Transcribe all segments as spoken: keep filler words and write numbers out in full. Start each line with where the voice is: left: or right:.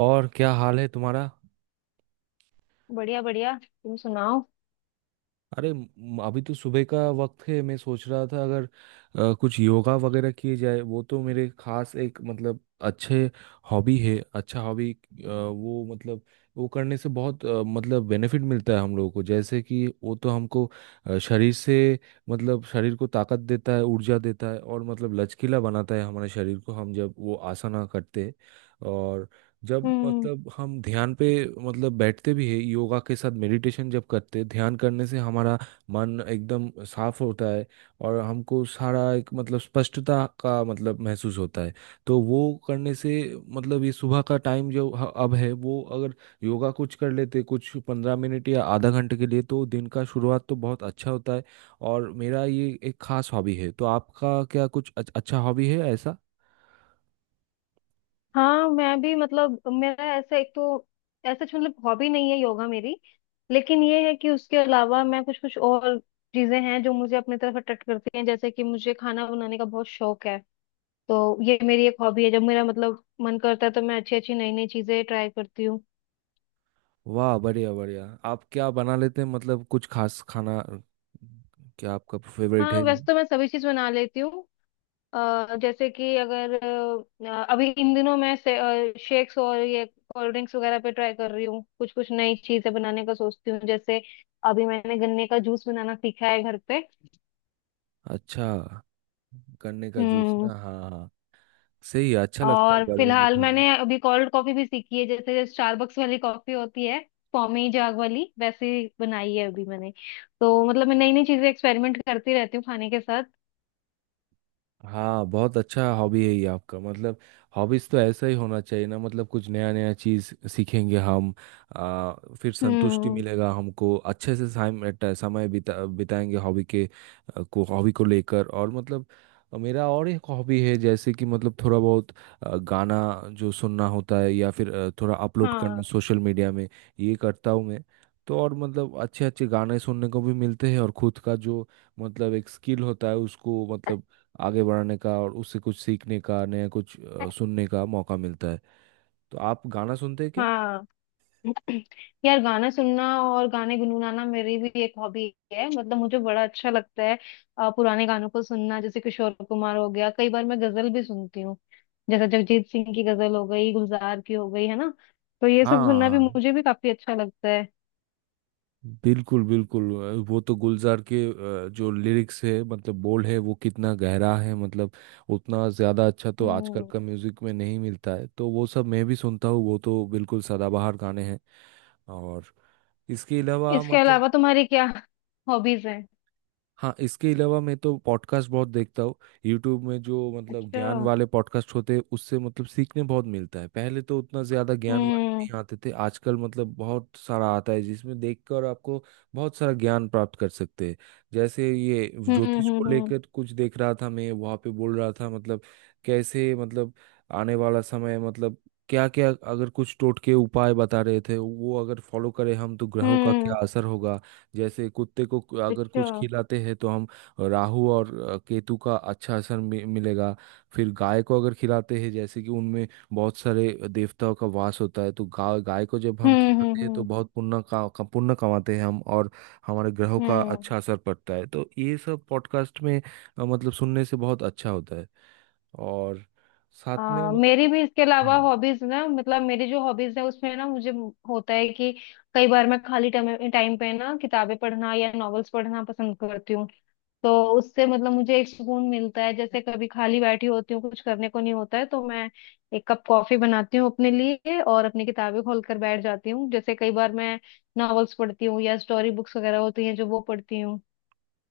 right: और क्या हाल है तुम्हारा?
left: बढ़िया बढ़िया, तुम सुनाओ।
right: अरे म- अभी तो सुबह का वक्त है। मैं सोच रहा था अगर अ, कुछ योगा वगैरह किए जाए, वो तो मेरे खास एक मतलब अच्छे हॉबी है। अच्छा हॉबी वो मतलब वो करने से बहुत अ, मतलब बेनिफिट मिलता है हम लोगों को, जैसे कि वो तो हमको अ, शरीर से मतलब शरीर को ताकत देता है, ऊर्जा देता है, और मतलब लचकीला बनाता है हमारे शरीर को हम जब वो आसना करते हैं। और जब
left: हम्म।
right: मतलब हम ध्यान पे मतलब बैठते भी है योगा के साथ, मेडिटेशन जब करते हैं ध्यान करने से हमारा मन एकदम साफ होता है। और हमको सारा एक मतलब स्पष्टता का मतलब महसूस होता है। तो वो करने से मतलब ये सुबह का टाइम जो ह- अब है, वो अगर योगा कुछ कर लेते कुछ पंद्रह मिनट या आधा घंटे के लिए, तो दिन का शुरुआत तो बहुत अच्छा होता है। और मेरा ये एक खास हॉबी है। तो आपका क्या कुछ अच- अच्छा हॉबी है ऐसा?
left: हाँ, मैं भी मतलब मेरा ऐसा एक तो ऐसा मतलब हॉबी नहीं है योगा मेरी। लेकिन ये है कि उसके अलावा मैं कुछ कुछ और चीजें हैं जो मुझे अपनी तरफ अट्रैक्ट करती हैं जैसे कि मुझे खाना बनाने का बहुत शौक है। तो ये मेरी एक हॉबी है। जब मेरा मतलब मन करता है तो मैं अच्छी अच्छी नई नई चीजें ट्राई करती हूँ।
right: वाह बढ़िया बढ़िया, आप क्या बना लेते हैं मतलब कुछ खास खाना क्या आपका फेवरेट
left: हाँ,
right: है?
left: वैसे तो मैं सभी चीज बना लेती हूँ। अ, जैसे कि अगर अ, अभी इन दिनों मैं शेक्स और ये कोल्ड ड्रिंक्स वगैरह पे ट्राई कर रही हूँ। कुछ कुछ नई चीजें बनाने का सोचती हूँ। जैसे अभी मैंने गन्ने का जूस बनाना सीखा है घर पे।
right: अच्छा, गन्ने का जूस
left: हम्म।
right: ना, हाँ हाँ हाँ। सही है, अच्छा लगता है
left: और
right: गर्मी में
left: फिलहाल
right: खाना।
left: मैंने अभी कोल्ड कॉफी भी सीखी है, जैसे स्टारबक्स वाली कॉफी होती है, पौमी जाग वाली, वैसे बनाई है अभी मैंने। तो मतलब मैं नई नई चीजें एक्सपेरिमेंट करती रहती हूँ खाने के साथ।
right: हाँ बहुत अच्छा हॉबी है ये आपका। मतलब हॉबीज तो ऐसा ही होना चाहिए ना, मतलब कुछ नया नया चीज सीखेंगे हम। आ, फिर संतुष्टि
left: हम्म।
right: मिलेगा हमको अच्छे से, समय समय बिता बिताएंगे हॉबी के आ, को हॉबी को लेकर। और मतलब मेरा और एक हॉबी है, जैसे कि मतलब थोड़ा बहुत आ, गाना जो सुनना होता है, या फिर आ, थोड़ा अपलोड करना
left: हाँ
right: सोशल मीडिया में, ये करता हूँ मैं। तो और मतलब अच्छे अच्छे गाने सुनने को भी मिलते हैं, और खुद का जो मतलब एक स्किल होता है उसको मतलब आगे बढ़ने का और उससे कुछ सीखने का, नया कुछ अ, सुनने का मौका मिलता है। तो आप गाना सुनते हैं क्या?
left: हाँ यार, गाना सुनना और गाने गुनगुनाना मेरी भी एक हॉबी है। मतलब मुझे बड़ा अच्छा लगता है अ, पुराने गानों को सुनना, जैसे किशोर कुमार हो गया। कई बार मैं गजल भी सुनती हूँ, जैसे जगजीत सिंह की गजल हो गई, गुलजार की हो गई, है ना। तो ये सब सुनना भी
right: हाँ,
left: मुझे भी काफी अच्छा लगता है।
right: बिल्कुल बिल्कुल, अ, वो तो गुलजार के अ, जो लिरिक्स है मतलब बोल है वो कितना गहरा है। मतलब उतना ज़्यादा अच्छा तो आजकल
left: हम्म।
right: का म्यूज़िक में नहीं मिलता है, तो वो सब मैं भी सुनता हूँ। वो तो बिल्कुल सदाबहार गाने हैं। और इसके अलावा
left: इसके
right: मतलब
left: अलावा तुम्हारी क्या हॉबीज हैं?
right: हाँ इसके अलावा मैं तो पॉडकास्ट बहुत देखता हूँ। यूट्यूब में जो मतलब ज्ञान
left: अच्छा।
right: वाले पॉडकास्ट होते हैं उससे मतलब सीखने बहुत मिलता है। पहले तो उतना ज़्यादा ज्ञान वाले
left: हम्म
right: नहीं आते थे, आजकल मतलब बहुत सारा आता है, जिसमें देखकर आपको बहुत सारा ज्ञान प्राप्त कर सकते हैं। जैसे ये
left: हम्म
right: ज्योतिष
left: हम्म
right: को
left: हम्म
right: लेकर कुछ देख रहा था मैं, वहाँ पे बोल रहा था मतलब कैसे मतलब आने वाला समय मतलब क्या क्या, अगर कुछ टोटके उपाय बता रहे थे वो अगर फॉलो करें हम तो ग्रहों का
left: हम्म,
right: क्या असर होगा। जैसे कुत्ते को कु- अगर
left: अच्छा।
right: कुछ खिलाते हैं तो हम राहु और अ, केतु का अच्छा असर मि- मिलेगा। फिर गाय को अगर खिलाते हैं, जैसे कि उनमें बहुत सारे देवताओं का वास होता है, तो गाय गाय को जब हम
left: हम्म हम्म
right: खिलाते हैं तो
left: हम्म
right: बहुत पुण्य का, का पुण्य कमाते हैं हम, और हमारे ग्रहों का
left: हम्म
right: अच्छा असर पड़ता है। तो ये सब पॉडकास्ट में अ, मतलब सुनने से बहुत अच्छा होता है। और साथ में
left: आ,
right: मत-
left: मेरी भी इसके अलावा
right: हाँ
left: हॉबीज ना, मतलब मेरी जो हॉबीज है उसमें ना मुझे होता है कि कई बार मैं खाली टाइम टाइम पे ना किताबें पढ़ना या नॉवेल्स पढ़ना पसंद करती हूँ। तो उससे मतलब मुझे एक सुकून मिलता है। जैसे कभी खाली बैठी होती हूँ, कुछ करने को नहीं होता है, तो मैं एक कप कॉफी बनाती हूँ अपने लिए और अपनी किताबें खोल कर बैठ जाती हूँ। जैसे कई बार मैं नॉवेल्स पढ़ती हूँ या स्टोरी बुक्स वगैरह होती हैं जो, वो पढ़ती हूँ।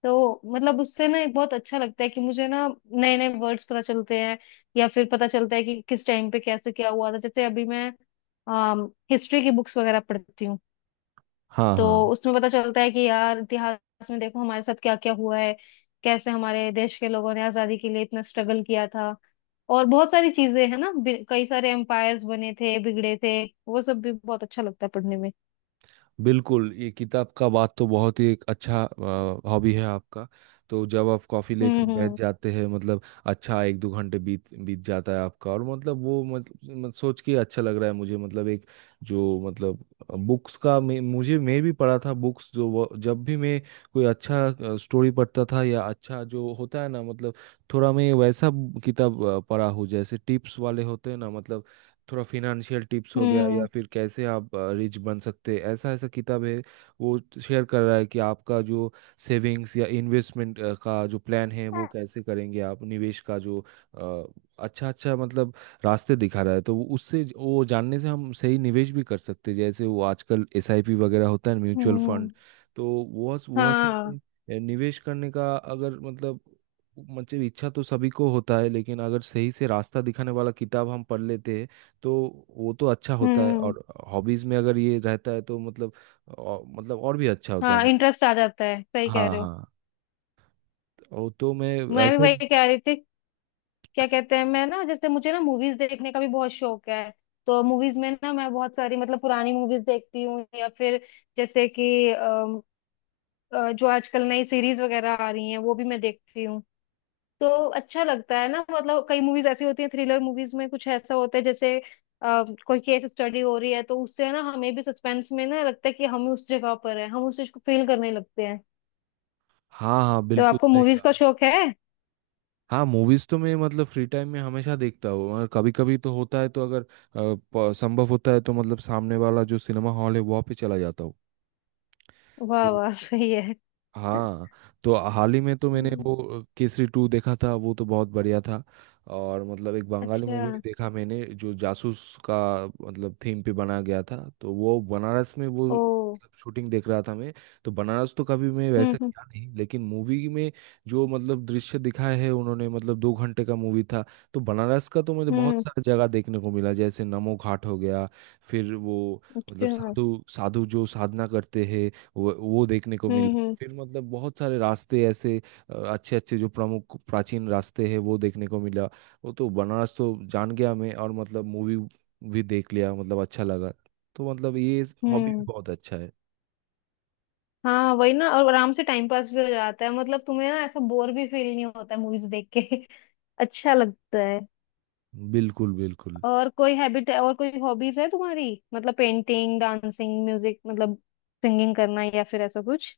left: तो मतलब उससे ना एक बहुत अच्छा लगता है कि मुझे ना नए नए वर्ड्स पता चलते हैं, या फिर पता चलता है कि किस टाइम पे कैसे क्या हुआ था। जैसे अभी मैं हिस्ट्री की बुक्स वगैरह पढ़ती हूँ,
right: हाँ
left: तो
right: हाँ।
left: उसमें पता चलता है कि यार इतिहास में देखो हमारे साथ क्या क्या हुआ है, कैसे हमारे देश के लोगों ने आजादी के लिए इतना स्ट्रगल किया था। और बहुत सारी चीजें है ना, बि- कई सारे एम्पायर्स बने थे बिगड़े थे, वो सब भी बहुत अच्छा लगता है पढ़ने में।
right: बिल्कुल, ये किताब का बात तो बहुत ही एक अच्छा हॉबी है आपका। तो जब आप कॉफ़ी लेकर
left: हम्म
right: बैठ
left: हम्म
right: जाते हैं मतलब अच्छा, एक दो घंटे बीत बीत जाता है आपका, और मतलब वो मतलब मत- सोच के अच्छा लग रहा है मुझे। मतलब एक जो मतलब बुक्स का मैं, मुझे मैं भी पढ़ा था बुक्स, जो वो जब भी मैं कोई अच्छा स्टोरी पढ़ता था या अच्छा जो होता है ना, मतलब थोड़ा मैं वैसा किताब अ, पढ़ा हूँ। जैसे टिप्स वाले होते हैं ना, मतलब थोड़ा फिनेंशियल टिप्स हो गया, या
left: हम्म
right: फिर कैसे आप रिच बन सकते हैं, ऐसा ऐसा किताब है। वो शेयर कर रहा है कि आपका जो सेविंग्स या इन्वेस्टमेंट का जो प्लान है वो कैसे करेंगे आप, निवेश का जो अच्छा अच्छा मतलब रास्ते दिखा रहा है। तो वो- उससे ज- वो जानने से हम सही निवेश भी कर सकते हैं। जैसे वो आजकल एस आई पी वगैरह होता है,
left: हम्म
right: म्यूचुअल फंड,
left: हम्म,
right: तो वह वह सब
left: हाँ।
right: पे निवेश करने का अगर मतलब मतलब इच्छा तो सभी को होता है, लेकिन अगर सही से रास्ता दिखाने वाला किताब हम पढ़ लेते हैं तो वो तो अच्छा होता है।
left: हम्म।
right: और हॉबीज में अगर ये रहता है तो मतलब और, मतलब और भी अच्छा होता है
left: हाँ,
right: मतलब।
left: इंटरेस्ट आ जाता है, सही कह
right: हाँ
left: रहे हो।
right: हाँ, ओ तो मैं
left: मैं भी
right: ऐसे
left: वही
right: ही।
left: कह रही थी। क्या कहते हैं, मैं ना जैसे मुझे ना मूवीज देखने का भी बहुत शौक है। तो मूवीज में ना मैं बहुत सारी मतलब पुरानी मूवीज देखती हूँ, या फिर जैसे कि अम, अ, जो आजकल नई सीरीज वगैरह आ रही हैं वो भी मैं देखती हूँ। तो अच्छा लगता है ना। मतलब कई मूवीज ऐसी होती हैं, थ्रिलर मूवीज में कुछ ऐसा होता है जैसे अ, कोई केस स्टडी हो रही है, तो उससे ना हमें भी सस्पेंस में ना लगता है कि हम उस जगह पर है, हम उस चीज को फील करने लगते हैं।
right: हाँ हाँ,
left: तो
right: बिल्कुल
left: आपको
right: सही
left: मूवीज का
right: कहा।
left: शौक है?
right: हाँ, मूवीज तो मैं मतलब फ्री टाइम में हमेशा देखता हूँ, और कभी कभी तो होता है तो अगर अ, प- संभव होता है तो मतलब सामने वाला जो सिनेमा हॉल है वहाँ पे चला जाता हूँ।
left: वाह
right: तो
left: वाह, सही है।
right: हाँ, तो हाल ही में तो मैंने
left: हम्म।
right: वो केसरी टू देखा था, वो तो बहुत बढ़िया था। और मतलब एक बंगाली
left: अच्छा।
right: मूवी भी देखा मैंने, जो जासूस का मतलब थीम पे बना गया था, तो वो बनारस में वो
left: ओ।
right: शूटिंग देख रहा था मैं। तो बनारस तो कभी मैं
left: हम्म
right: वैसे
left: हम्म
right: गया नहीं, लेकिन मूवी में जो मतलब दृश्य दिखाए है उन्होंने, मतलब दो घंटे का मूवी था, तो बनारस का तो मुझे बहुत
left: हम्म,
right: सारा जगह देखने को मिला। जैसे नमो घाट हो गया, फिर वो मतलब
left: अच्छा।
right: साधु साधु जो साधना करते हैं वो वो देखने को मिला,
left: हम्म हम्म
right: फिर मतलब बहुत सारे रास्ते ऐसे अच्छे अच्छे जो प्रमुख प्राचीन रास्ते हैं वो देखने को मिला। वो तो बनारस तो जान गया मैं, और मतलब मूवी भी देख लिया, मतलब अच्छा लगा। तो मतलब ये हॉबी भी
left: हम्म
right: बहुत अच्छा है।
left: हाँ वही ना, और आराम से टाइम पास भी हो जाता है। मतलब तुम्हें ना ऐसा बोर भी फील नहीं होता है मूवीज देख के। अच्छा लगता है।
right: बिल्कुल बिल्कुल।
left: और कोई हैबिट है, और कोई हॉबीज है तुम्हारी? मतलब पेंटिंग, डांसिंग, म्यूजिक, मतलब सिंगिंग करना या फिर ऐसा कुछ?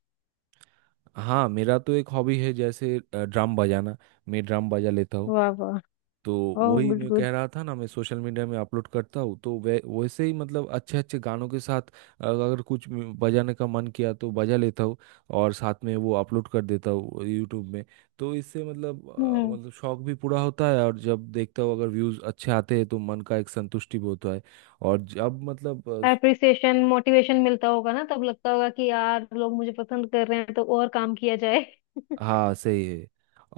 right: हाँ, मेरा तो एक हॉबी है जैसे अ, ड्रम बजाना, मैं ड्रम बजा लेता हूँ।
left: वाह वाह।
right: तो
left: ओह
right: वही
left: गुड
right: मैं
left: गुड।
right: कह रहा था ना, मैं सोशल मीडिया में अपलोड करता हूँ, तो वै वैसे ही मतलब अच्छे अच्छे गानों के साथ अगर कुछ म्यू- बजाने का मन किया तो बजा लेता हूँ, और साथ में वो अपलोड कर देता हूँ यूट्यूब में। तो इससे मतलब अ,
left: हम्म।
right: मतलब शौक भी पूरा होता है, और जब देखता हूँ अगर व्यूज़ अच्छे आते हैं तो मन का एक संतुष्टि भी होता है। और जब मतलब
left: एप्रिसिएशन, मोटिवेशन मिलता होगा ना, तब लगता होगा कि यार लोग मुझे पसंद कर रहे हैं, तो और काम किया जाए।
right: हाँ सही है,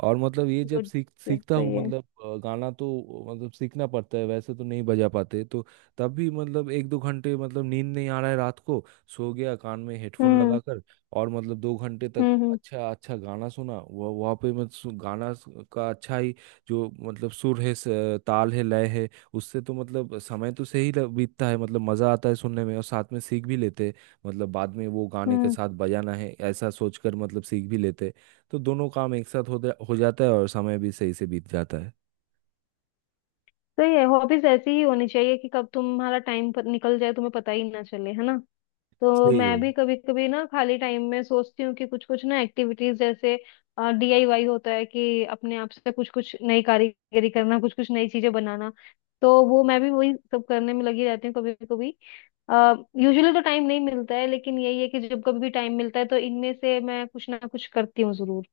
right: और मतलब ये जब
left: गुड।
right: सीख
left: गुड,
right: सीखता हूँ
left: सही है।
right: मतलब अ, गाना, तो मतलब सीखना पड़ता है, वैसे तो नहीं बजा पाते। तो तब भी मतलब एक दो घंटे, मतलब नींद नहीं आ रहा है रात को, सो गया कान में हेडफोन
left: हम्म
right: लगाकर, और मतलब दो घंटे तक
left: हम्म हम्म
right: अच्छा अच्छा गाना सुना। वह वहाँ पे मैं सु- गाना सु- का अच्छा ही जो मतलब सुर है, स- ताल है, लय है, उससे तो मतलब समय तो सही ल- बीतता है। मतलब मज़ा आता है सुनने में, और साथ में सीख भी लेते हैं, मतलब बाद में वो गाने के
left: हम्म
right: साथ बजाना है ऐसा सोचकर मतलब सीख भी लेते हैं। तो दोनों काम एक साथ होते हो जाता है, और समय भी सही से बीत जाता है।
left: सही है, हॉबीज ऐसी ही होनी चाहिए कि कब तुम्हारा टाइम निकल जाए तुम्हें पता ही ना चले, है ना। तो
right: सही है।
left: मैं भी कभी कभी ना खाली टाइम में सोचती हूँ कि कुछ कुछ ना एक्टिविटीज, जैसे डीआईवाई होता है कि अपने आप से कुछ कुछ नई कारीगरी करना, कुछ कुछ नई चीजें बनाना। तो वो मैं भी वही सब करने में लगी रहती हूँ कभी कभी। यूजुअली तो टाइम नहीं मिलता है, लेकिन यही है कि जब कभी भी टाइम मिलता है तो इनमें से मैं कुछ ना कुछ करती हूँ जरूर।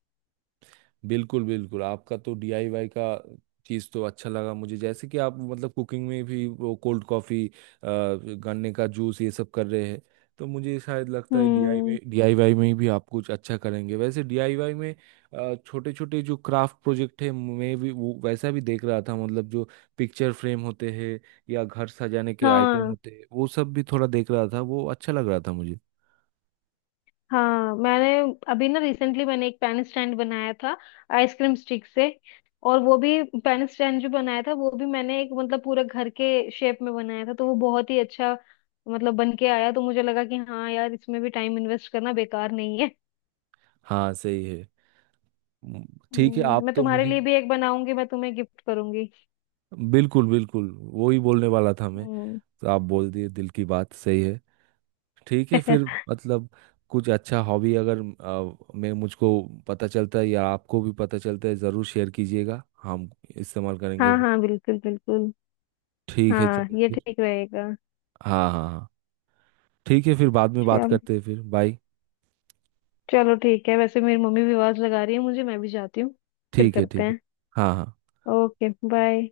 right: बिल्कुल बिल्कुल, आपका तो डी आई वाई का चीज़ तो अच्छा लगा मुझे, जैसे कि आप मतलब कुकिंग में भी वो कोल्ड कॉफ़ी, गन्ने का जूस, ये सब कर रहे हैं। तो मुझे शायद लगता है
left: हम्म।
right: D I Y, D I Y में भी आप कुछ अच्छा करेंगे। वैसे डी आई वाई में छोटे छोटे जो क्राफ्ट प्रोजेक्ट है मैं भी वो वैसा भी देख रहा था, मतलब जो पिक्चर फ्रेम होते हैं या घर सजाने के आइटम
left: हाँ
right: होते हैं, वो सब भी थोड़ा देख रहा था, वो अच्छा लग रहा था मुझे।
left: हाँ मैंने अभी ना रिसेंटली मैंने एक पेन स्टैंड बनाया था, आइसक्रीम स्टिक से। और वो भी पेन स्टैंड जो बनाया था वो भी मैंने एक मतलब पूरा घर के शेप में बनाया था। तो वो बहुत ही अच्छा मतलब बन के आया, तो मुझे लगा कि हाँ यार इसमें भी टाइम इन्वेस्ट करना बेकार नहीं है।
right: हाँ, सही है। म, ठीक है,
left: हम्म,
right: आप
left: मैं
right: तो
left: तुम्हारे
right: मुझे
left: लिए भी एक बनाऊंगी, मैं तुम्हें गिफ्ट करूंगी।
right: बिल्कुल बिल्कुल वो ही बोलने वाला था मैं।
left: हम्म।
right: तो आप बोल दिए दिल की बात, सही है। ठीक है फिर, मतलब कुछ अच्छा हॉबी अगर अ, मैं मुझको पता चलता है या आपको भी पता चलता है, ज़रूर शेयर कीजिएगा, हम इस्तेमाल करेंगे
left: हाँ
right: वो।
left: हाँ बिल्कुल बिल्कुल।
right: ठीक है
left: हाँ
right: चलिए
left: ये
right: फिर।
left: ठीक रहेगा।
right: हाँ हाँ हाँ, ठीक है फिर, बाद में बात
left: चल
right: करते हैं, फिर बाय।
left: चलो ठीक है, वैसे मेरी मम्मी भी आवाज लगा रही है मुझे, मैं भी जाती हूँ। फिर
right: ठीक है
left: करते
right: ठीक है।
left: हैं।
right: हाँ हाँ।
left: Okay bye.